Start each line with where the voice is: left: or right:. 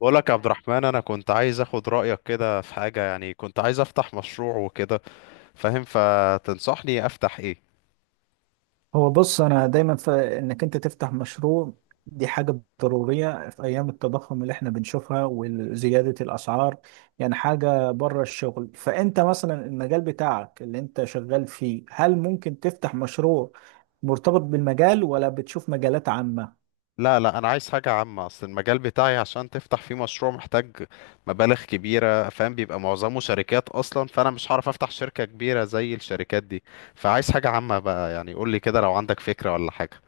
left: بقول لك يا عبد الرحمن، انا كنت عايز اخد رايك كده في حاجه. يعني كنت عايز افتح مشروع وكده، فاهم؟ فتنصحني افتح ايه؟
right: هو، بص. انا دايما في انك انت تفتح مشروع. دي حاجة ضرورية في ايام التضخم اللي احنا بنشوفها وزيادة الاسعار. يعني حاجة بره الشغل. فانت مثلا المجال بتاعك اللي انت شغال فيه، هل ممكن تفتح مشروع مرتبط بالمجال، ولا بتشوف مجالات عامة؟
left: لا لا، انا عايز حاجه عامه. اصل المجال بتاعي عشان تفتح فيه مشروع محتاج مبالغ كبيره، فاهم؟ بيبقى معظمه شركات اصلا، فانا مش هعرف افتح شركه كبيره زي الشركات دي. فعايز حاجه عامه بقى. يعني قول لي كده لو عندك فكره ولا حاجه.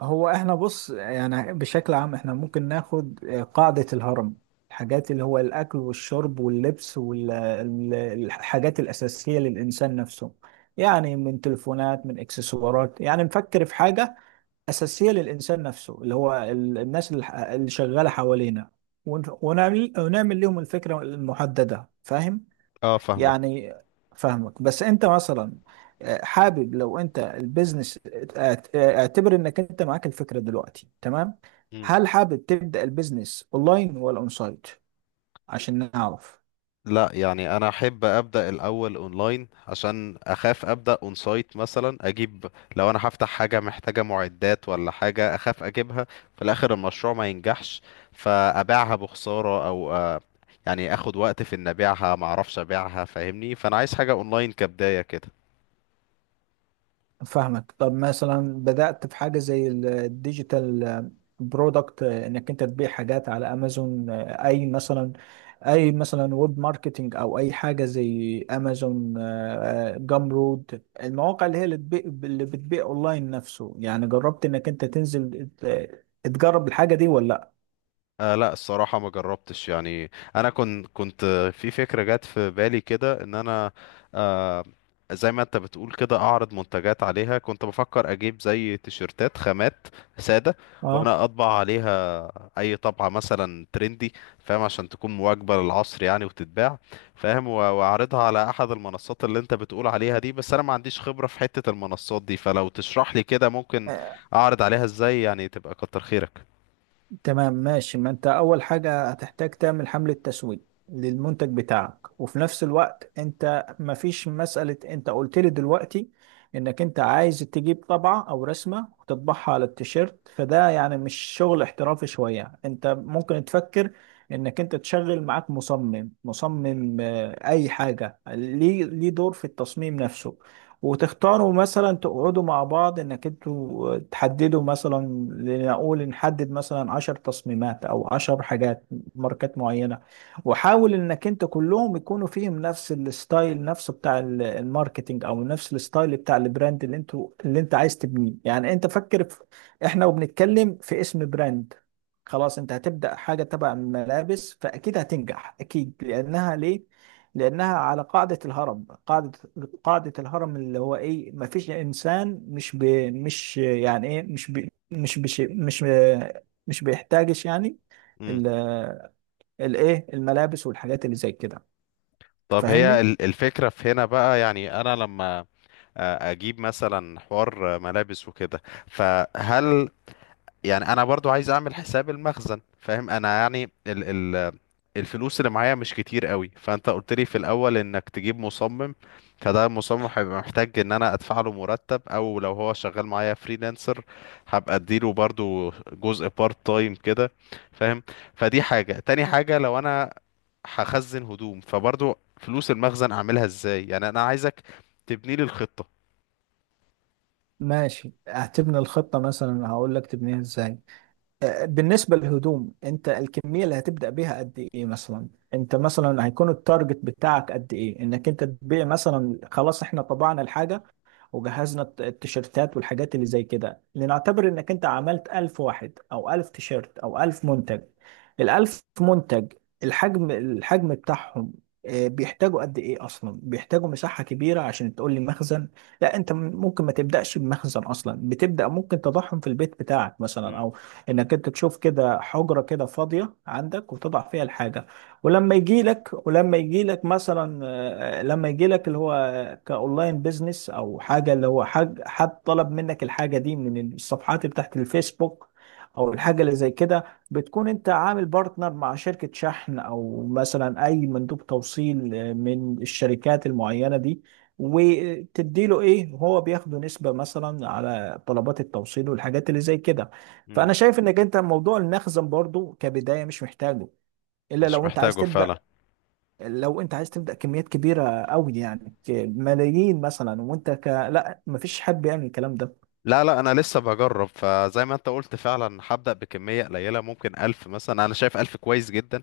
right: هو احنا، بص، يعني بشكل عام احنا ممكن ناخد قاعدة الهرم، الحاجات اللي هو الأكل والشرب واللبس والحاجات الأساسية للإنسان نفسه. يعني من تليفونات، من إكسسوارات، يعني نفكر في حاجة أساسية للإنسان نفسه اللي هو الناس اللي اللي شغالة حوالينا، ونعمل لهم الفكرة المحددة. فاهم؟
left: اه، فاهمك.
right: يعني فاهمك، بس انت مثلا، حابب لو انت البيزنس، اعتبر انك انت معاك الفكرة دلوقتي، تمام. هل حابب تبدأ البيزنس اونلاين ولا اون سايت، عشان نعرف؟
left: لا يعني انا احب ابدا الاول اونلاين، عشان اخاف ابدا اون سايت مثلا اجيب. لو انا هفتح حاجه محتاجه معدات ولا حاجه، اخاف اجيبها في الاخر المشروع ما ينجحش، فابيعها بخساره، او يعني اخد وقت في ان ابيعها، ما اعرفش ابيعها، فاهمني؟ فانا عايز حاجه اونلاين كبدايه كده.
right: فاهمك. طب مثلا بدأت في حاجة زي الديجيتال برودكت، انك انت تبيع حاجات على امازون، اي مثلا ويب ماركتنج، او اي حاجة زي امازون، جامرود، المواقع اللي هي اللي بتبيع اونلاين نفسه. يعني جربت انك انت تنزل تجرب الحاجة دي ولا لا؟
left: آه لا، الصراحة ما جربتش يعني. أنا كنت في فكرة جت في بالي كده، إن أنا آه، زي ما أنت بتقول كده أعرض منتجات عليها. كنت بفكر أجيب زي تيشرتات خامات سادة وأنا أطبع عليها أي طبعة مثلا ترندي، فاهم؟ عشان تكون مواكبة للعصر يعني وتتباع، فاهم؟ و- وأعرضها على أحد المنصات اللي أنت بتقول عليها دي. بس أنا ما عنديش خبرة في حتة المنصات دي، فلو تشرح لي كده ممكن
right: اه.
left: أعرض عليها إزاي، يعني تبقى كتر خيرك.
right: تمام، ماشي. ما انت اول حاجة هتحتاج تعمل حملة تسويق للمنتج بتاعك. وفي نفس الوقت انت مفيش مسألة، انت قلت لي دلوقتي انك انت عايز تجيب طبعة او رسمة وتطبعها على التيشيرت، فده يعني مش شغل احترافي شوية. انت ممكن تفكر انك انت تشغل معاك مصمم، اي حاجة، ليه دور في التصميم نفسه. وتختاروا مثلا، تقعدوا مع بعض انك انتوا تحددوا مثلا، لنقول نحدد مثلا عشر تصميمات او عشر حاجات، ماركات معينة. وحاول انك انت كلهم يكونوا فيهم نفس الستايل نفسه بتاع الماركتينج، او نفس الستايل بتاع البراند اللي انتوا اللي انت عايز تبنيه. يعني انت فكر في، احنا وبنتكلم، في اسم براند. خلاص. انت هتبدأ حاجة تبع الملابس، فاكيد هتنجح، اكيد، لانها ليه؟ لأنها على قاعدة الهرم، قاعدة الهرم اللي هو إيه. ما فيش إنسان مش يعني إيه، مش بيحتاجش يعني ال... الإيه، الملابس والحاجات اللي زي كده.
left: طب هي
right: فاهمني؟
left: الفكرة في هنا بقى، يعني أنا لما أجيب مثلا حوار ملابس وكده، فهل يعني أنا برضو عايز أعمل حساب المخزن، فاهم أنا يعني؟ الفلوس اللي معايا مش كتير قوي. فانت قلت لي في الاول انك تجيب مصمم، فده المصمم هيبقى محتاج ان انا ادفع له مرتب، او لو هو شغال معايا فريلانسر هبقى اديله برضو جزء بارت تايم كده، فاهم؟ فدي حاجة. تاني حاجة، لو انا هخزن هدوم فبرضو فلوس المخزن اعملها ازاي؟ يعني انا عايزك تبني لي الخطة.
right: ماشي. هتبني الخطة مثلا، هقول لك تبنيها إزاي. بالنسبة للهدوم، أنت الكمية اللي هتبدأ بيها قد إيه مثلا؟ أنت مثلا هيكون التارجت بتاعك قد إيه؟ إنك أنت تبيع مثلا، خلاص إحنا طبعنا الحاجة وجهزنا التيشيرتات والحاجات اللي زي كده. لنعتبر انك انت عملت ألف واحد، او ألف تيشيرت، او ألف منتج. الألف منتج، الحجم بتاعهم، بيحتاجوا قد ايه؟ اصلا بيحتاجوا مساحة كبيرة عشان تقول لي مخزن؟ لا. انت ممكن ما تبدأش بمخزن اصلا. بتبدأ، ممكن تضعهم في البيت بتاعك مثلا،
left: مم.
right: او انك انت تشوف كده حجرة كده فاضية عندك وتضع فيها الحاجة. ولما يجي لك ولما يجي لك مثلا آه، لما يجي لك اللي هو كاونلاين بيزنس او حاجه، اللي هو حد طلب منك الحاجه دي من الصفحات بتاعت الفيسبوك او الحاجه اللي زي كده، بتكون انت عامل بارتنر مع شركه شحن، او مثلا اي مندوب توصيل من الشركات المعينه دي. وتديله ايه، هو بياخده نسبه مثلا على طلبات التوصيل والحاجات اللي زي كده.
left: مم.
right: فانا شايف انك انت موضوع المخزن برضو كبدايه مش محتاجه، الا
left: مش
right: لو انت عايز
left: محتاجه فعلا.
right: تبدا. لو انت عايز تبدا كميات كبيره قوي، يعني ملايين مثلا، وانت لا، مفيش حد بيعمل الكلام ده.
left: لا لا، انا لسه بجرب، فزي ما انت قلت فعلا هبدأ بكمية قليلة. ممكن ألف مثلا، انا شايف ألف كويس جدا،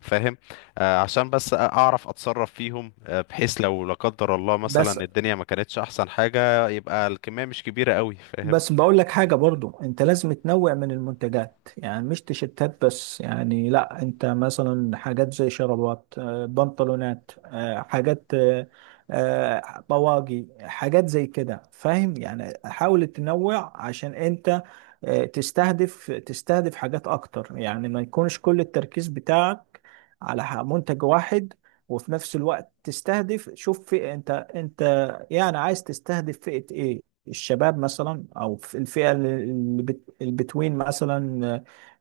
left: فاهم؟ عشان بس اعرف اتصرف فيهم. بحيث لو لا قدر الله
right: بس
left: مثلا الدنيا ما كانتش احسن حاجة، يبقى الكمية مش كبيرة قوي، فاهم؟
right: بس بقول لك حاجه: برضو انت لازم تنوع من المنتجات، يعني مش تيشيرتات بس. يعني لا، انت مثلا حاجات زي شرابات، بنطلونات، حاجات، طواقي، حاجات زي كده. فاهم؟ يعني حاول تنوع عشان انت تستهدف حاجات اكتر. يعني ما يكونش كل التركيز بتاعك على منتج واحد. وفي نفس الوقت تستهدف، شوف فئة، انت يعني عايز تستهدف فئة ايه؟ الشباب مثلا، او في الفئة اللي البتوين مثلا،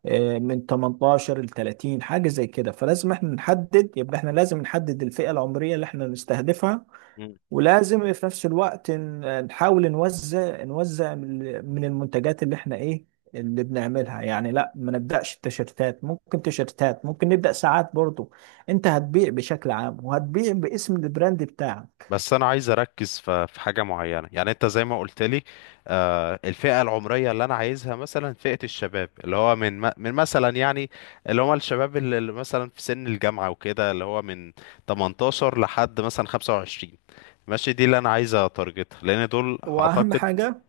right: من 18 ل 30، حاجة زي كده. فلازم احنا نحدد، يبقى احنا لازم نحدد الفئة العمرية اللي احنا نستهدفها.
left: مم.
right: ولازم في نفس الوقت نحاول نوزع من المنتجات اللي احنا ايه اللي بنعملها. يعني لا، ما نبدأش التيشيرتات، ممكن تيشيرتات، ممكن نبدأ ساعات برضو. انت هتبيع بشكل عام، وهتبيع باسم البراند بتاعك.
left: بس انا عايز اركز في حاجة معينة. يعني انت زي ما قلت لي الفئة العمرية اللي انا عايزها مثلا فئة الشباب، اللي هو من من مثلا يعني، اللي هم الشباب اللي مثلا في سن الجامعة وكده، اللي هو من 18 لحد مثلا 25، ماشي؟ دي اللي انا عايز اتارجتها لان دول
right: واهم
left: اعتقد
right: حاجة،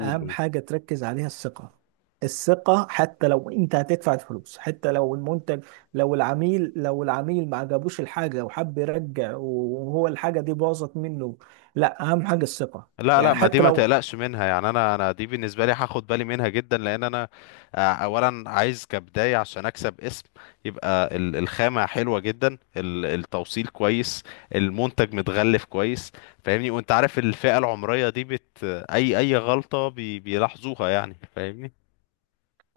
right: اهم حاجة تركز عليها: الثقة. الثقة حتى لو انت هتدفع الفلوس، حتى لو المنتج، لو العميل ما عجبوش الحاجة وحب يرجع، وهو الحاجة دي باظت منه، لا، اهم حاجة الثقة.
left: لا لا،
right: يعني
left: ما دي
right: حتى
left: ما
right: لو،
left: تقلقش منها يعني. انا دي بالنسبه لي هاخد بالي منها جدا، لان انا اولا عايز كبدايه عشان اكسب اسم. يبقى الخامه حلوه جدا، التوصيل كويس، المنتج متغلف كويس، فاهمني؟ وانت عارف الفئه العمريه دي بت اي اي غلطه بي بيلاحظوها، يعني فاهمني؟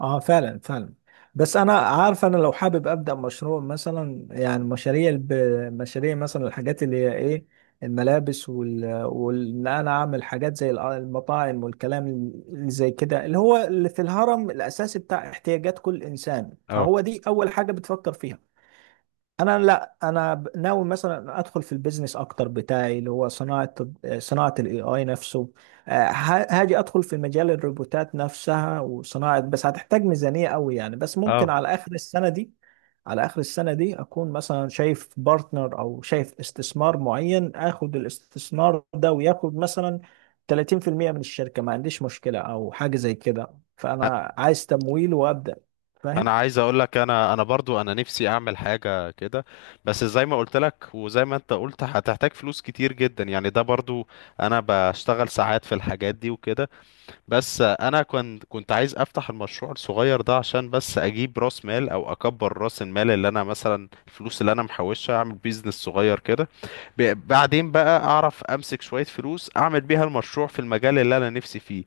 right: اه، فعلا فعلا. بس انا عارف، انا لو حابب ابدا مشروع مثلا، يعني مشاريع مثلا، الحاجات اللي هي ايه، الملابس وان انا اعمل حاجات زي المطاعم والكلام اللي زي كده، اللي هو اللي في الهرم الاساسي بتاع احتياجات كل انسان، فهو
left: اه
right: دي اول حاجة بتفكر فيها. انا لا، انا ناوي مثلا ادخل في البيزنس اكتر بتاعي اللي هو صناعه، الاي اي نفسه. هاجي ادخل في مجال الروبوتات نفسها وصناعه، بس هتحتاج ميزانيه قوي. يعني بس ممكن
left: اه،
right: على اخر السنه دي، اكون مثلا شايف بارتنر او شايف استثمار معين، اخد الاستثمار ده وياخد مثلا 30% من الشركه، ما عنديش مشكله او حاجه زي كده. فانا عايز تمويل وابدا،
left: انا
right: فاهم.
left: عايز اقول لك انا، انا برضو انا نفسي اعمل حاجه كده. بس زي ما قلت لك وزي ما انت قلت، هتحتاج فلوس كتير جدا، يعني ده برضو. انا بشتغل ساعات في الحاجات دي وكده. بس انا كنت عايز افتح المشروع الصغير ده عشان بس اجيب راس مال، او اكبر راس المال اللي انا مثلا الفلوس اللي انا محوشها اعمل بيزنس صغير كده. بعدين بقى اعرف امسك شويه فلوس اعمل بيها المشروع في المجال اللي انا نفسي فيه،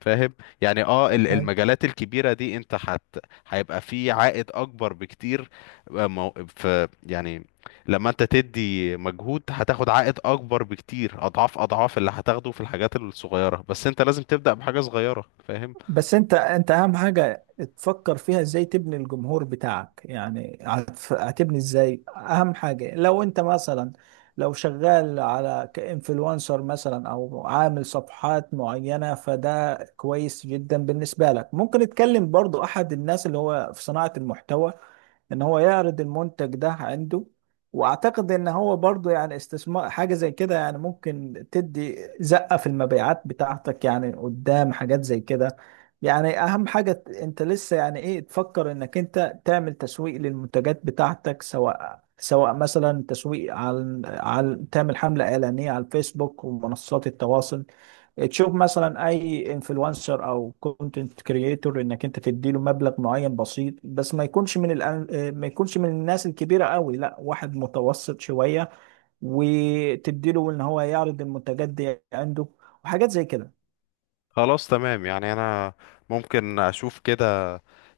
left: فاهم؟ يعني اه، المجالات الكبيرة دي انت حت، هيبقى في عائد اكبر بكتير. آه، مو- ف يعني لما انت تدي مجهود هتاخد عائد اكبر بكتير، اضعاف اضعاف اللي هتاخده في الحاجات الصغيرة. بس انت لازم تبدأ بحاجة صغيرة، فاهم؟
right: بس انت، اهم حاجة تفكر فيها ازاي تبني الجمهور بتاعك، يعني هتبني ازاي. اهم حاجة لو انت مثلا، لو شغال على كإنفلونسر مثلا او عامل صفحات معينة، فده كويس جدا بالنسبة لك. ممكن تكلم برضو احد الناس اللي هو في صناعة المحتوى ان هو يعرض المنتج ده عنده. واعتقد ان هو برضو يعني استثمار، حاجة زي كده يعني ممكن تدي زقة في المبيعات بتاعتك، يعني قدام حاجات زي كده. يعني اهم حاجة انت لسه يعني ايه، تفكر انك انت تعمل تسويق للمنتجات بتاعتك، سواء مثلا تسويق على تعمل حملة إعلانية على الفيسبوك ومنصات التواصل. تشوف مثلا اي انفلونسر او كونتنت كرييتور، انك انت تديله مبلغ معين بسيط، بس ما يكونش من ما يكونش من الناس الكبيره قوي، لا واحد متوسط شويه، وتديله ان هو يعرض المنتجات دي عنده وحاجات زي كده.
left: خلاص تمام. يعني انا ممكن اشوف كده.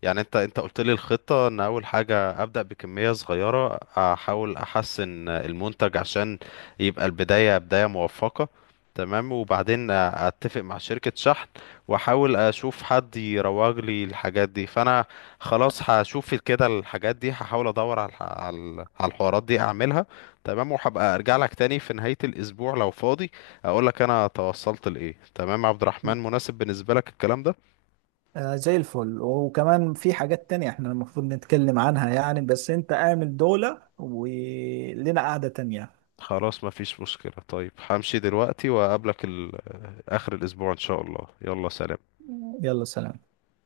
left: يعني انت، انت قلت لي الخطة ان اول حاجة ابدأ بكمية صغيرة، احاول احسن المنتج عشان يبقى البداية بداية موفقة. تمام. وبعدين اتفق مع شركة شحن، واحاول اشوف حد يروج لي الحاجات دي. فانا خلاص هشوف كده الحاجات دي. هحاول ادور على على الحوارات دي اعملها. تمام. وهبقى ارجع لك تاني في نهاية الاسبوع لو فاضي، اقول لك انا توصلت لايه. تمام يا عبد الرحمن، مناسب بالنسبة لك الكلام ده؟
right: آه، زي الفل. وكمان في حاجات تانية احنا المفروض نتكلم عنها، يعني بس انت اعمل دولة ولنا قعدة تانية.
left: خلاص مفيش مشكلة. طيب همشي دلوقتي وأقابلك آخر الأسبوع إن شاء الله. يلا سلام.
right: يلا، سلام.